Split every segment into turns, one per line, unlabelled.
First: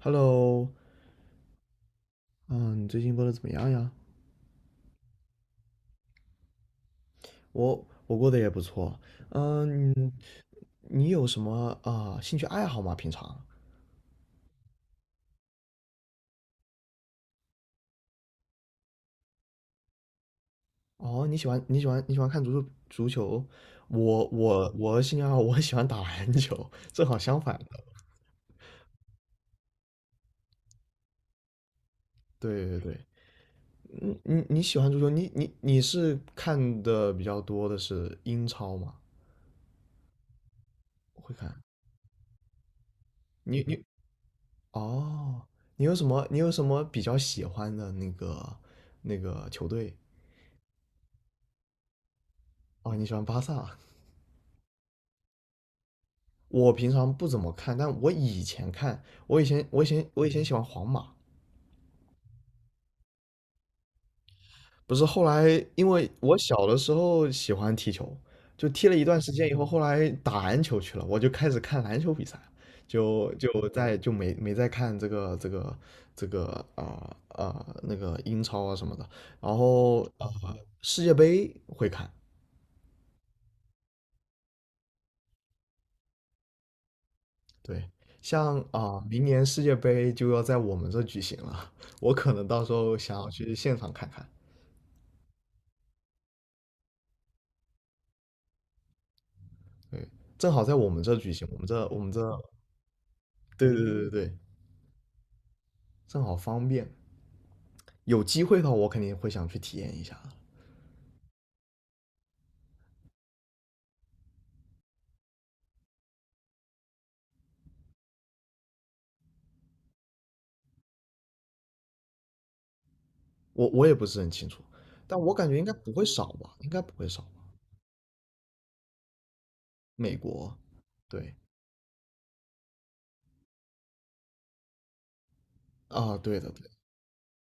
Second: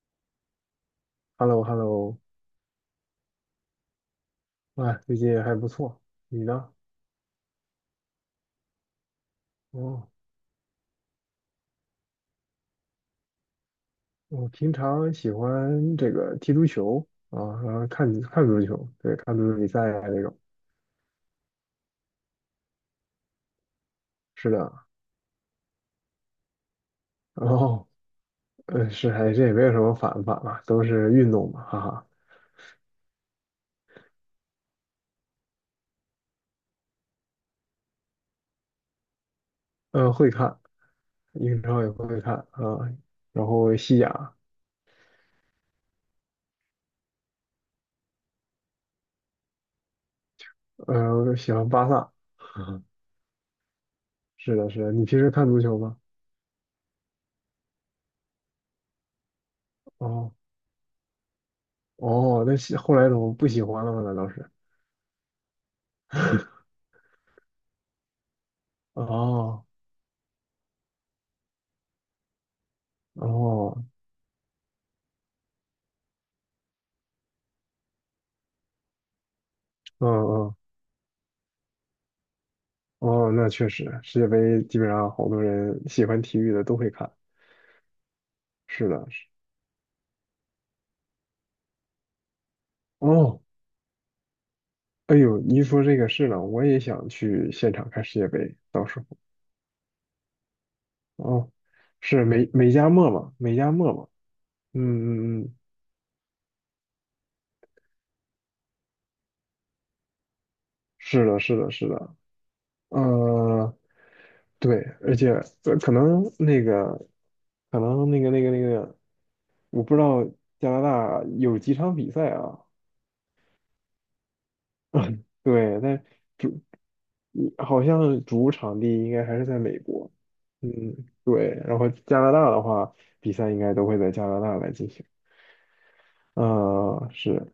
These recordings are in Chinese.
Hello，
h e l l o h e l l o
嗯，你最近过得怎么样呀？
啊，最近还不错，你呢？
我过得也不错。嗯，
哦，
你有什么兴趣爱好吗？平常？
我平常喜欢这个踢足球啊，然后看看足球，对，看足球比赛啊这种。
哦，你喜欢看足球？我
是的，
我我兴趣爱好我喜欢打篮球，正好相
然
反的。
后是，还这也没有什么反不反吧，都是运动嘛，哈哈。
对对对，嗯你喜欢足球？你是看的比较多的是英超吗？
会看
会看。
英超也会看啊，然
你
后
你
西甲，
哦，你有什么比较喜欢的那个球队？
喜欢巴萨。
哦，你喜欢巴萨？
是的，是的，你平时看足球吗？
我平常不怎么看，但我以前看，我以前我以前我以
哦
前喜欢皇马，
哦，那后来怎么不喜欢了吗？难道是？
不是后来因为我 小的时候喜欢踢球，就踢了一段时间以后，
哦
后来打篮球去了，我就开始看篮球比赛，就就
哦，
在就没再看这个啊啊、呃那个英超啊什么的，然后
嗯
啊
嗯
世界杯会看，
哦，那确实，世界杯基本上好多人喜欢体育的都会看。
对，像
是的，
明
是。
年世界杯就要在我们这举行了，我可能到时候想要
哦，
去现场看看。
哎呦，你一说这个是呢，我也想去现场看世界杯，到时候。
对，正好在我们这举行，
哦，
我们这，
是美加墨嘛，美加
对对对
墨嘛。
对对，
嗯嗯嗯，
正好方便。有机会的话，我肯定会想去体验一下的。
是的，是的，是的。呃，对，而且可能那个，可能那个那个那个，我不知道加拿大有几场比赛啊。
我也不是很清楚，但 我感觉应该
对，
不会
但
少吧，
主
应该不会少吧。
好像主场地应该还是在美国，
美国，
嗯，
对
对。然后加拿大的话，比赛应该都会在加拿大来进行。
啊，对的，对的，
啊，是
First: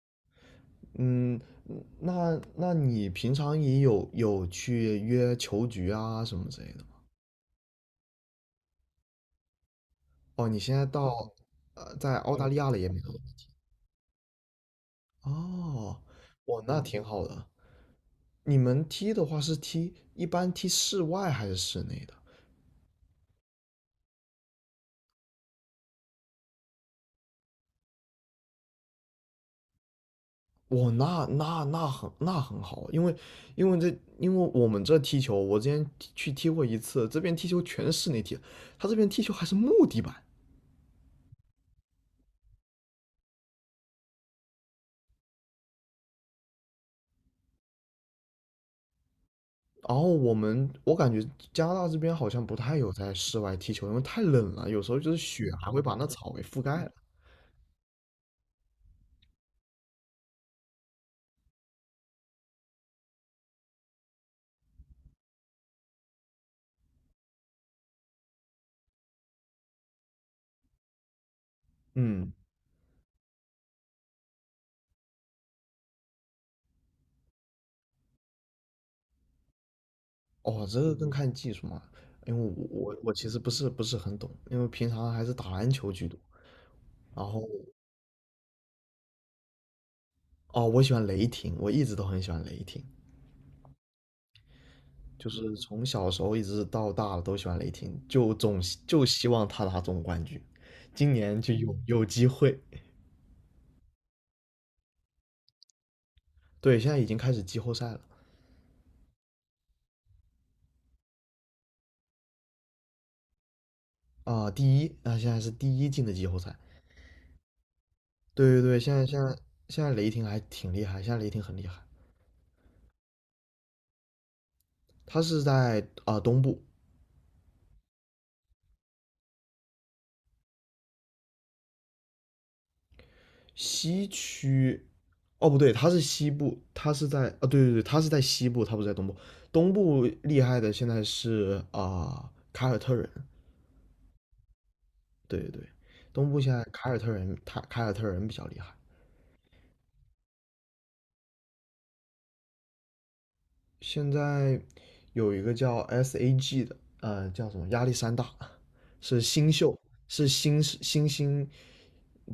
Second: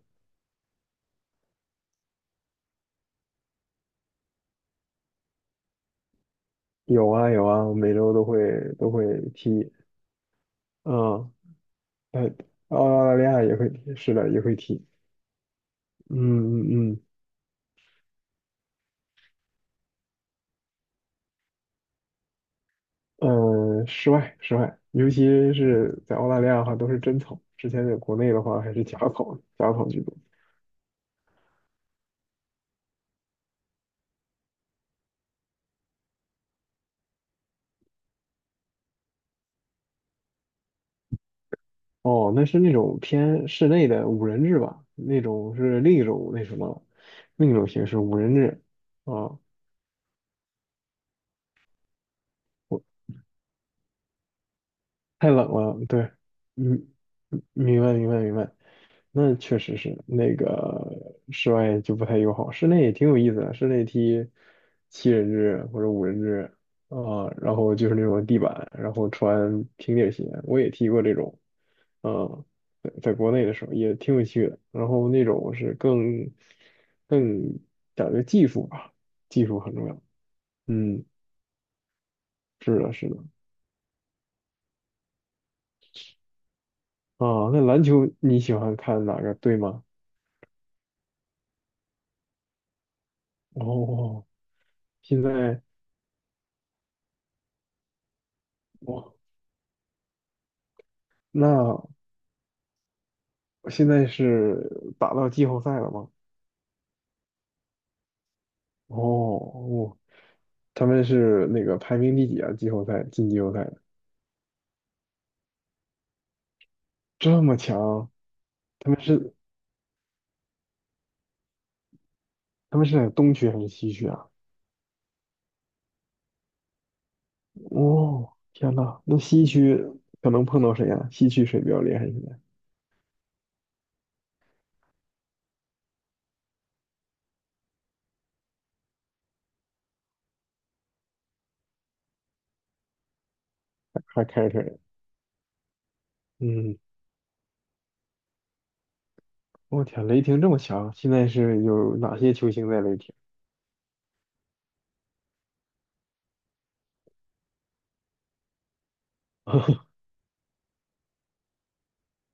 嗯，那你平常也有去约球局啊什么之类的吗？
有啊有啊，我每周都会都会踢，
哦，你现在
嗯，
在
哎
澳大利亚了也没
澳
有？
大利亚也会踢，是的，也会踢。
哦，哇，那
嗯
挺
嗯
好的。你们踢的话是踢一般踢室外还是室内的？
嗯，室外室外，尤其是在澳大利亚的话，都是真草。之前在国内的话，还是假草，假草居多。
哇，那很好啊，因为我们这踢球，我之前去踢过一次，这边踢球全是室内踢，他这边踢球还是木地板。
哦，那是那种偏室内的五人制吧，那种是另一种那什么了另一种形式五人制啊，
然后我感觉加拿大这边好像不太
我
有在室外踢球，因为太冷了，有时候就是
太冷
雪还会
了，
把那
对，
草给覆盖了。
嗯嗯明白明白明白，那确实是那个室外就不太友好，室内也挺有意思的，室内踢七人制或者五人制啊，然后就是那种地板，然后穿平底鞋，我也踢过这种，
嗯，
嗯，在国内的时候也挺有趣的。然后那种是更更讲究技术吧，技术很重要。
哦，这个
嗯，
更看技术嘛，因为我
是的，
我
是
我
的。
其实不是很懂，因为平常还是打篮球居多。然后
啊，那篮球你喜欢看哪个队吗？
哦，我喜欢雷霆，我一直都很喜欢雷霆，
哦，现
就是
在
从小时候一直到大了都喜欢雷霆，就
哦，
希望他拿总冠军，今年就有
那
有机会。
现在是打到季后赛了吗？
对，现在已经开始季后赛了
哦哦，他们是那个排名第几啊？季后赛进季后赛的
啊，第一，现在是第一进的季后赛。
这么强，
对对对，
他
现
们
在现
是
在现在雷霆还挺厉害，现在雷霆很厉害，
在东区还是西区啊？
他是在东部，
哦，天呐，那西区可能碰到谁呀、西区谁比较厉害？现在
西区，哦不对，它是西部，它是在对对对，它是在西部，它不是在东部。东部厉害的现在是凯尔特人，
还开着车呢。
对对对，东部现在
嗯，
凯尔特人，他凯尔特人比较厉害。
我天，雷霆这么强，现在是有哪些球星在雷霆？
现在有一个叫 SAG 的，叫什么亚历山大，是新秀，是新星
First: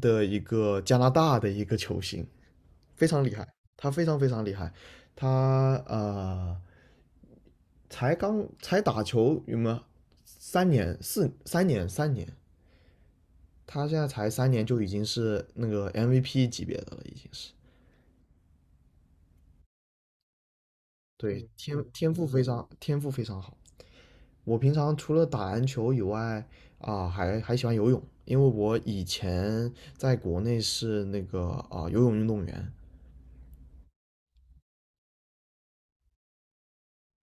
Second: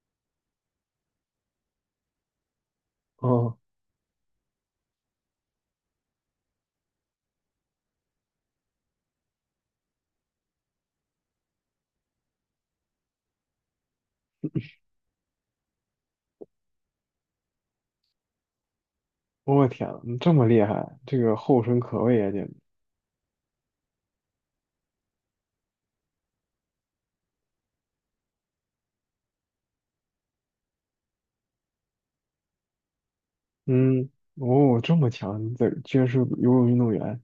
的一个加拿大的一个球星，非常厉害，
哦，
他非常非常厉害。他才刚才打球有吗？三年，他现在才三年就已经是那个 MVP 级别的了，已经是。
我天，这么厉害，这个
对，
后
天
生可
天
畏
赋
啊，
非
简直。
常天赋非常好。我平常除了打篮球以外啊，还喜欢游泳，因为我以前在国内是那个游泳运动员，
嗯，哦，这么强，这居然是游泳运动员。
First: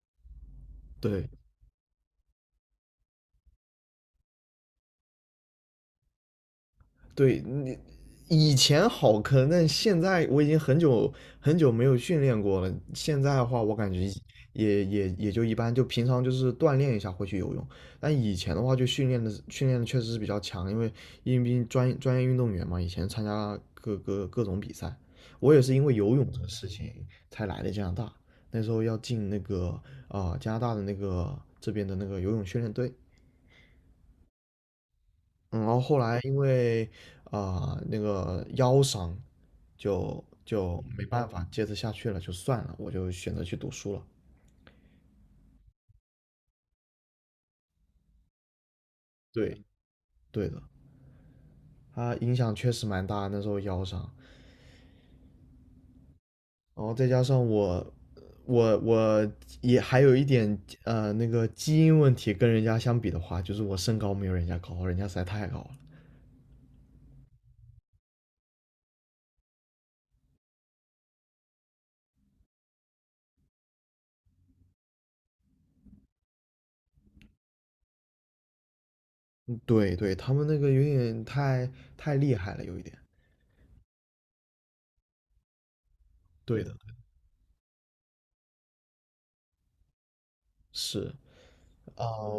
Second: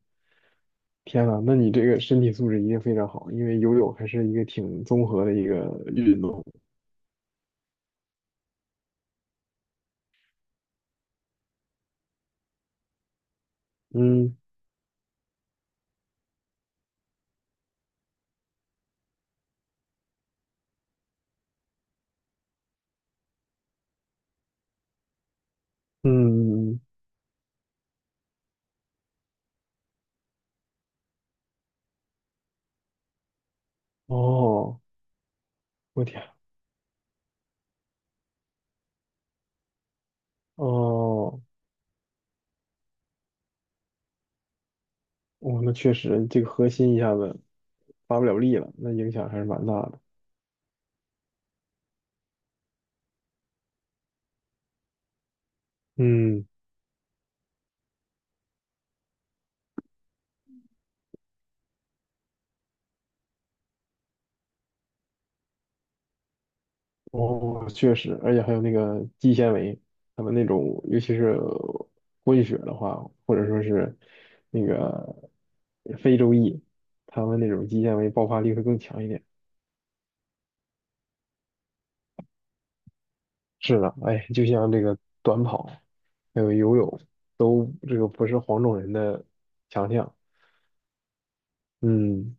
对，
天呐，那你这个身体素质一定非常好，因为游泳还是一个挺综合的一个运动。
对你以前好坑，但现在我已经很久很久没有训练过了。现在的话，我感觉
嗯
也就一般，就平常就是锻炼一下会去游泳。但以前的话，就训练的确实是比较强，因为专业运动员嘛，以前参加各种比赛。我也是因为游泳这个事
嗯，嗯
情才来的加拿大，那时候要进那个加拿大的那个这边的那个游泳训练队。
哦，
嗯，然后后
我
来
天，
因为那个腰伤，就没办
哦。
法接着下去了，就算了，我就选择去读书了。
哦，那确实，这个核心一下子发不了力了，那影响还是
对，
蛮大的。
对的，它影响确实蛮大，那时候腰伤，
嗯，
然后再加上我也还有一点那个基因问题，跟人家相比的话，就是我身高没有人家高，人家实在太高了。
哦，确实，而且还有那个肌纤维，他们那种，尤其是混血的话，或者说是那个非洲裔，他们那种肌纤维爆发力会更强一点。
对对，他们那个有点太厉害了，有一点。
是的，哎，就像这个短跑，还有
对的，
游泳，都这个不是黄种人的强项。
是。啊，
嗯，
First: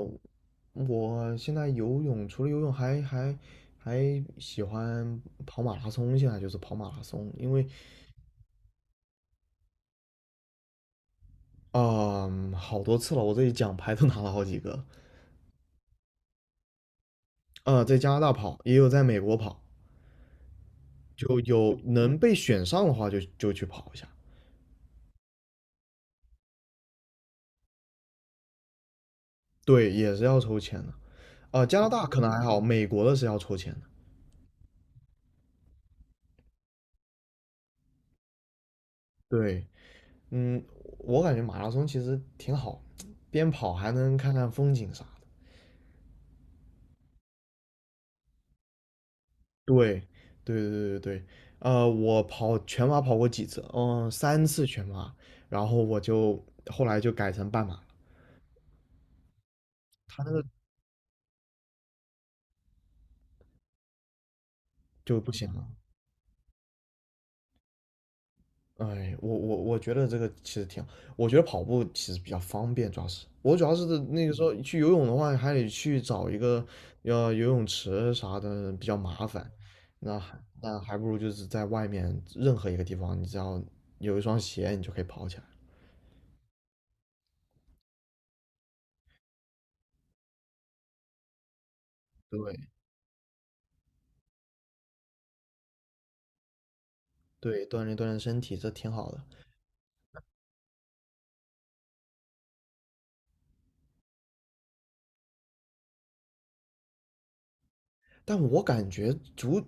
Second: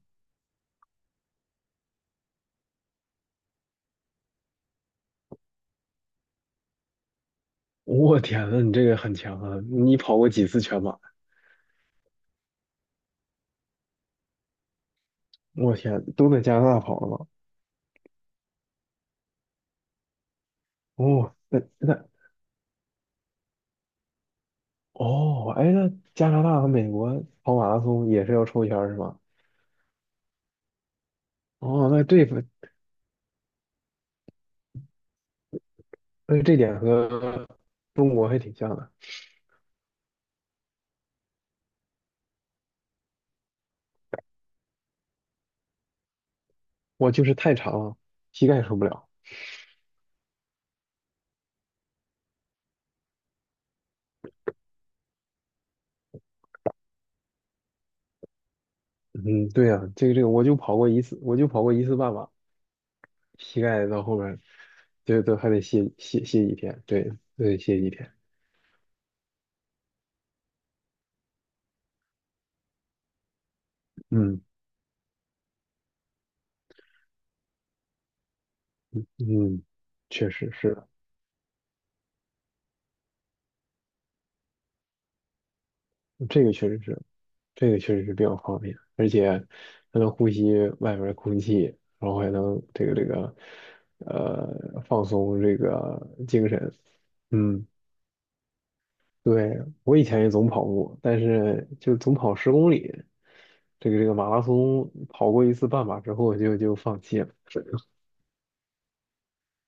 我现在游泳，除了游泳还喜欢跑马拉松。现在就是跑马拉松，因为
我天呐，你这个很强啊！你跑过几次全马？
啊，好多次了，我这己奖牌都拿了好几个。
我天，都在加拿大跑了吗？
在加拿大跑，也有在美国跑，
哦，
就有
那
能被选上的话就去跑一下。
哦，哎，那加拿大和美国跑马拉松也是要抽签儿是吧？
对，也是要抽签的。加拿
哦，那
大可
这
能还
份
好，美国的是要抽签的。
那这点和中国还挺像的。
对，嗯，我感觉马拉松其实挺好，边跑还能看看风景啥的。
我就是太长了，膝盖受不了。
对，对对对对对，我跑全马跑过几次，三次全马，然后我就后来就改成半马了，
嗯，对呀、这
他
个，
那个
我就跑过一次半马，膝盖到后边儿
就
就
不
都还
行
得
了。
歇几天，对，都得歇几天。
哎，我觉得这个其实挺好，我觉得跑步其实比较方便，主要是那个时
嗯
候去游泳的话，还得去找一个游泳池啥的比较麻烦，
嗯，
那
确
还
实是
那
的
还不如就是在外面任何一个地方，你只要有一双鞋，你就可以跑起来。
这个确实是。这个确实是比较方便，而且还能呼吸外面的空气，然后还
对
能放松这个精神。嗯，
对，锻炼锻炼身体，这挺好的。
对，我以前也总跑步，但是就总跑十公里，这个马拉松跑过一次半马之后就放弃了。
但我感觉足，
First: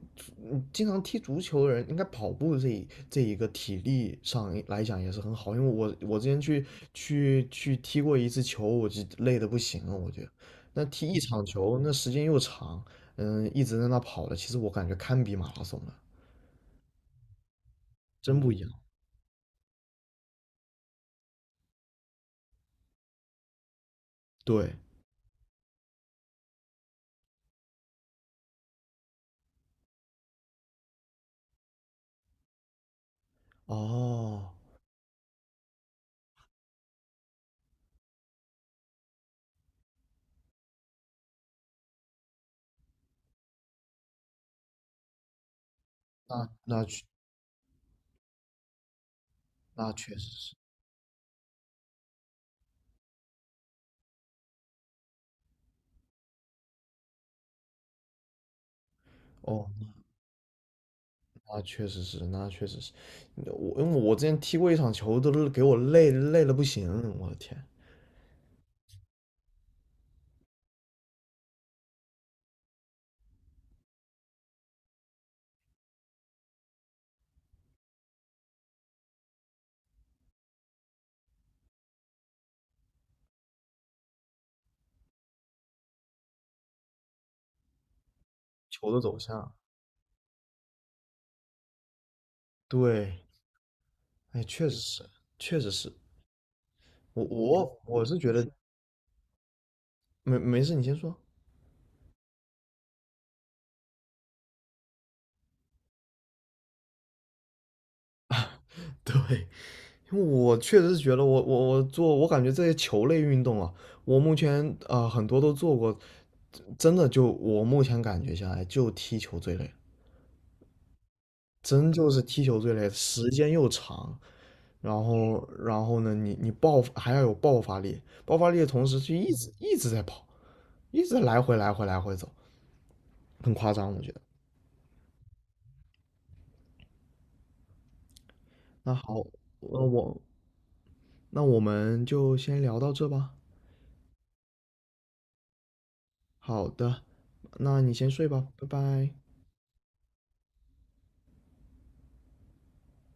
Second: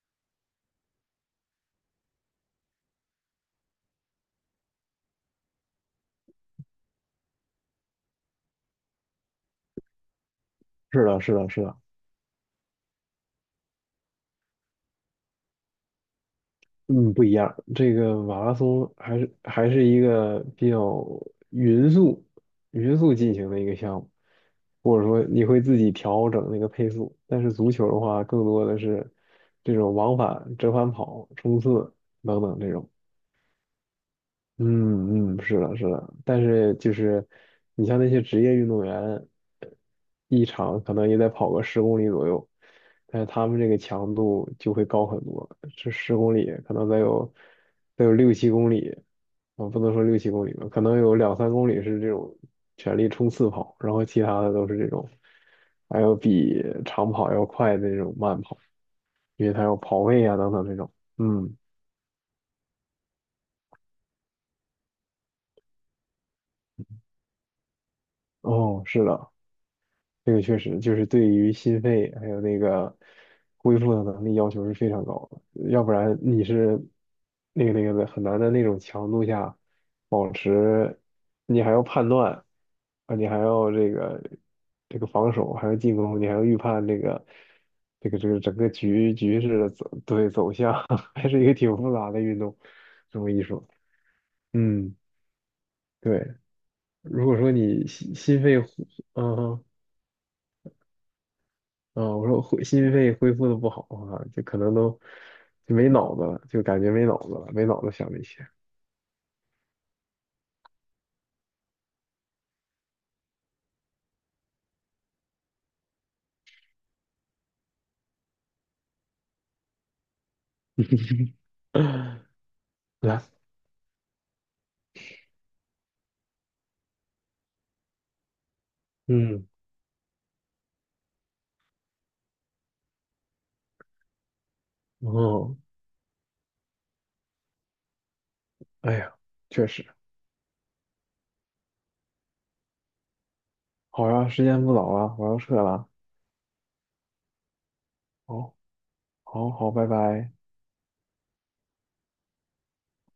嗯经常踢足球的人，应该跑步这一个体力上来讲也是很好，因为我之前去踢过一次球，我就累的不行了，我觉得，那
是
踢一
的，是
场
的，是的。
球那时间又长，嗯，一直在那跑的，其实我感觉堪比马拉松了，
嗯，不一样。这个
真
马
不
拉
一样。
松还是一个比较匀速、匀速进行的一个项目，
对，
或者说你会自己调整那个配速。但是足球的话，更多的是这种往返、折返跑、冲刺等等这种。
哦，
嗯嗯，是的，是的，但是就是你像那些职业运动员，一场可能也得跑个十公里左右，但是他们这个强度就会高很多，这十公
那
里可
那
能
确
得有六七公里，啊，不
那
能说
确
六
实
七公里
是，
吧，可能有两三公里是这种全力冲刺跑，然后其他的都是这种还有比长跑要快的那种慢跑，因为他
哦，
有跑位啊等等这种，嗯，
那确实是，那确实是，我因为我之前踢过一场球，都给我累的不行，我的天。
哦，是的，这个确实就是对于心肺还有那个恢复的能力要求是非常高的，要不然你是那个的很难的那种强度下保持，你还要判断啊，你还要这个防守，还要进攻，你还要预判这个整个
球的走
局
向。
势的走向，还是一个挺复杂的运动，这
对，
么一说，
哎，确实
嗯，
是，确实是。
对，
我
如果说
我
你
我是觉
心
得
肺，嗯。
没事，你先说。
啊、我说心肺恢复的不好啊，就可能都就没脑子了，就感觉没脑子了，没脑子想这些。
对，因为我确实是觉得我感觉这些球类运动啊，我目前很多都做过，真的就我目前感觉下来就踢球最累，真就是 踢球最累，
来，
时间又长，然后呢，你还要有爆发力，爆发力的同时就一
嗯，
直一直在跑，一直来回来回来回走，很夸张，我觉得。
哦，
那
哎呀，
好，
确
呃，
实，
我那我们就先聊到这吧。
好呀，时间不早了，我要撤了，
好的，那你先睡吧，
好，
拜拜。
好，好，拜拜。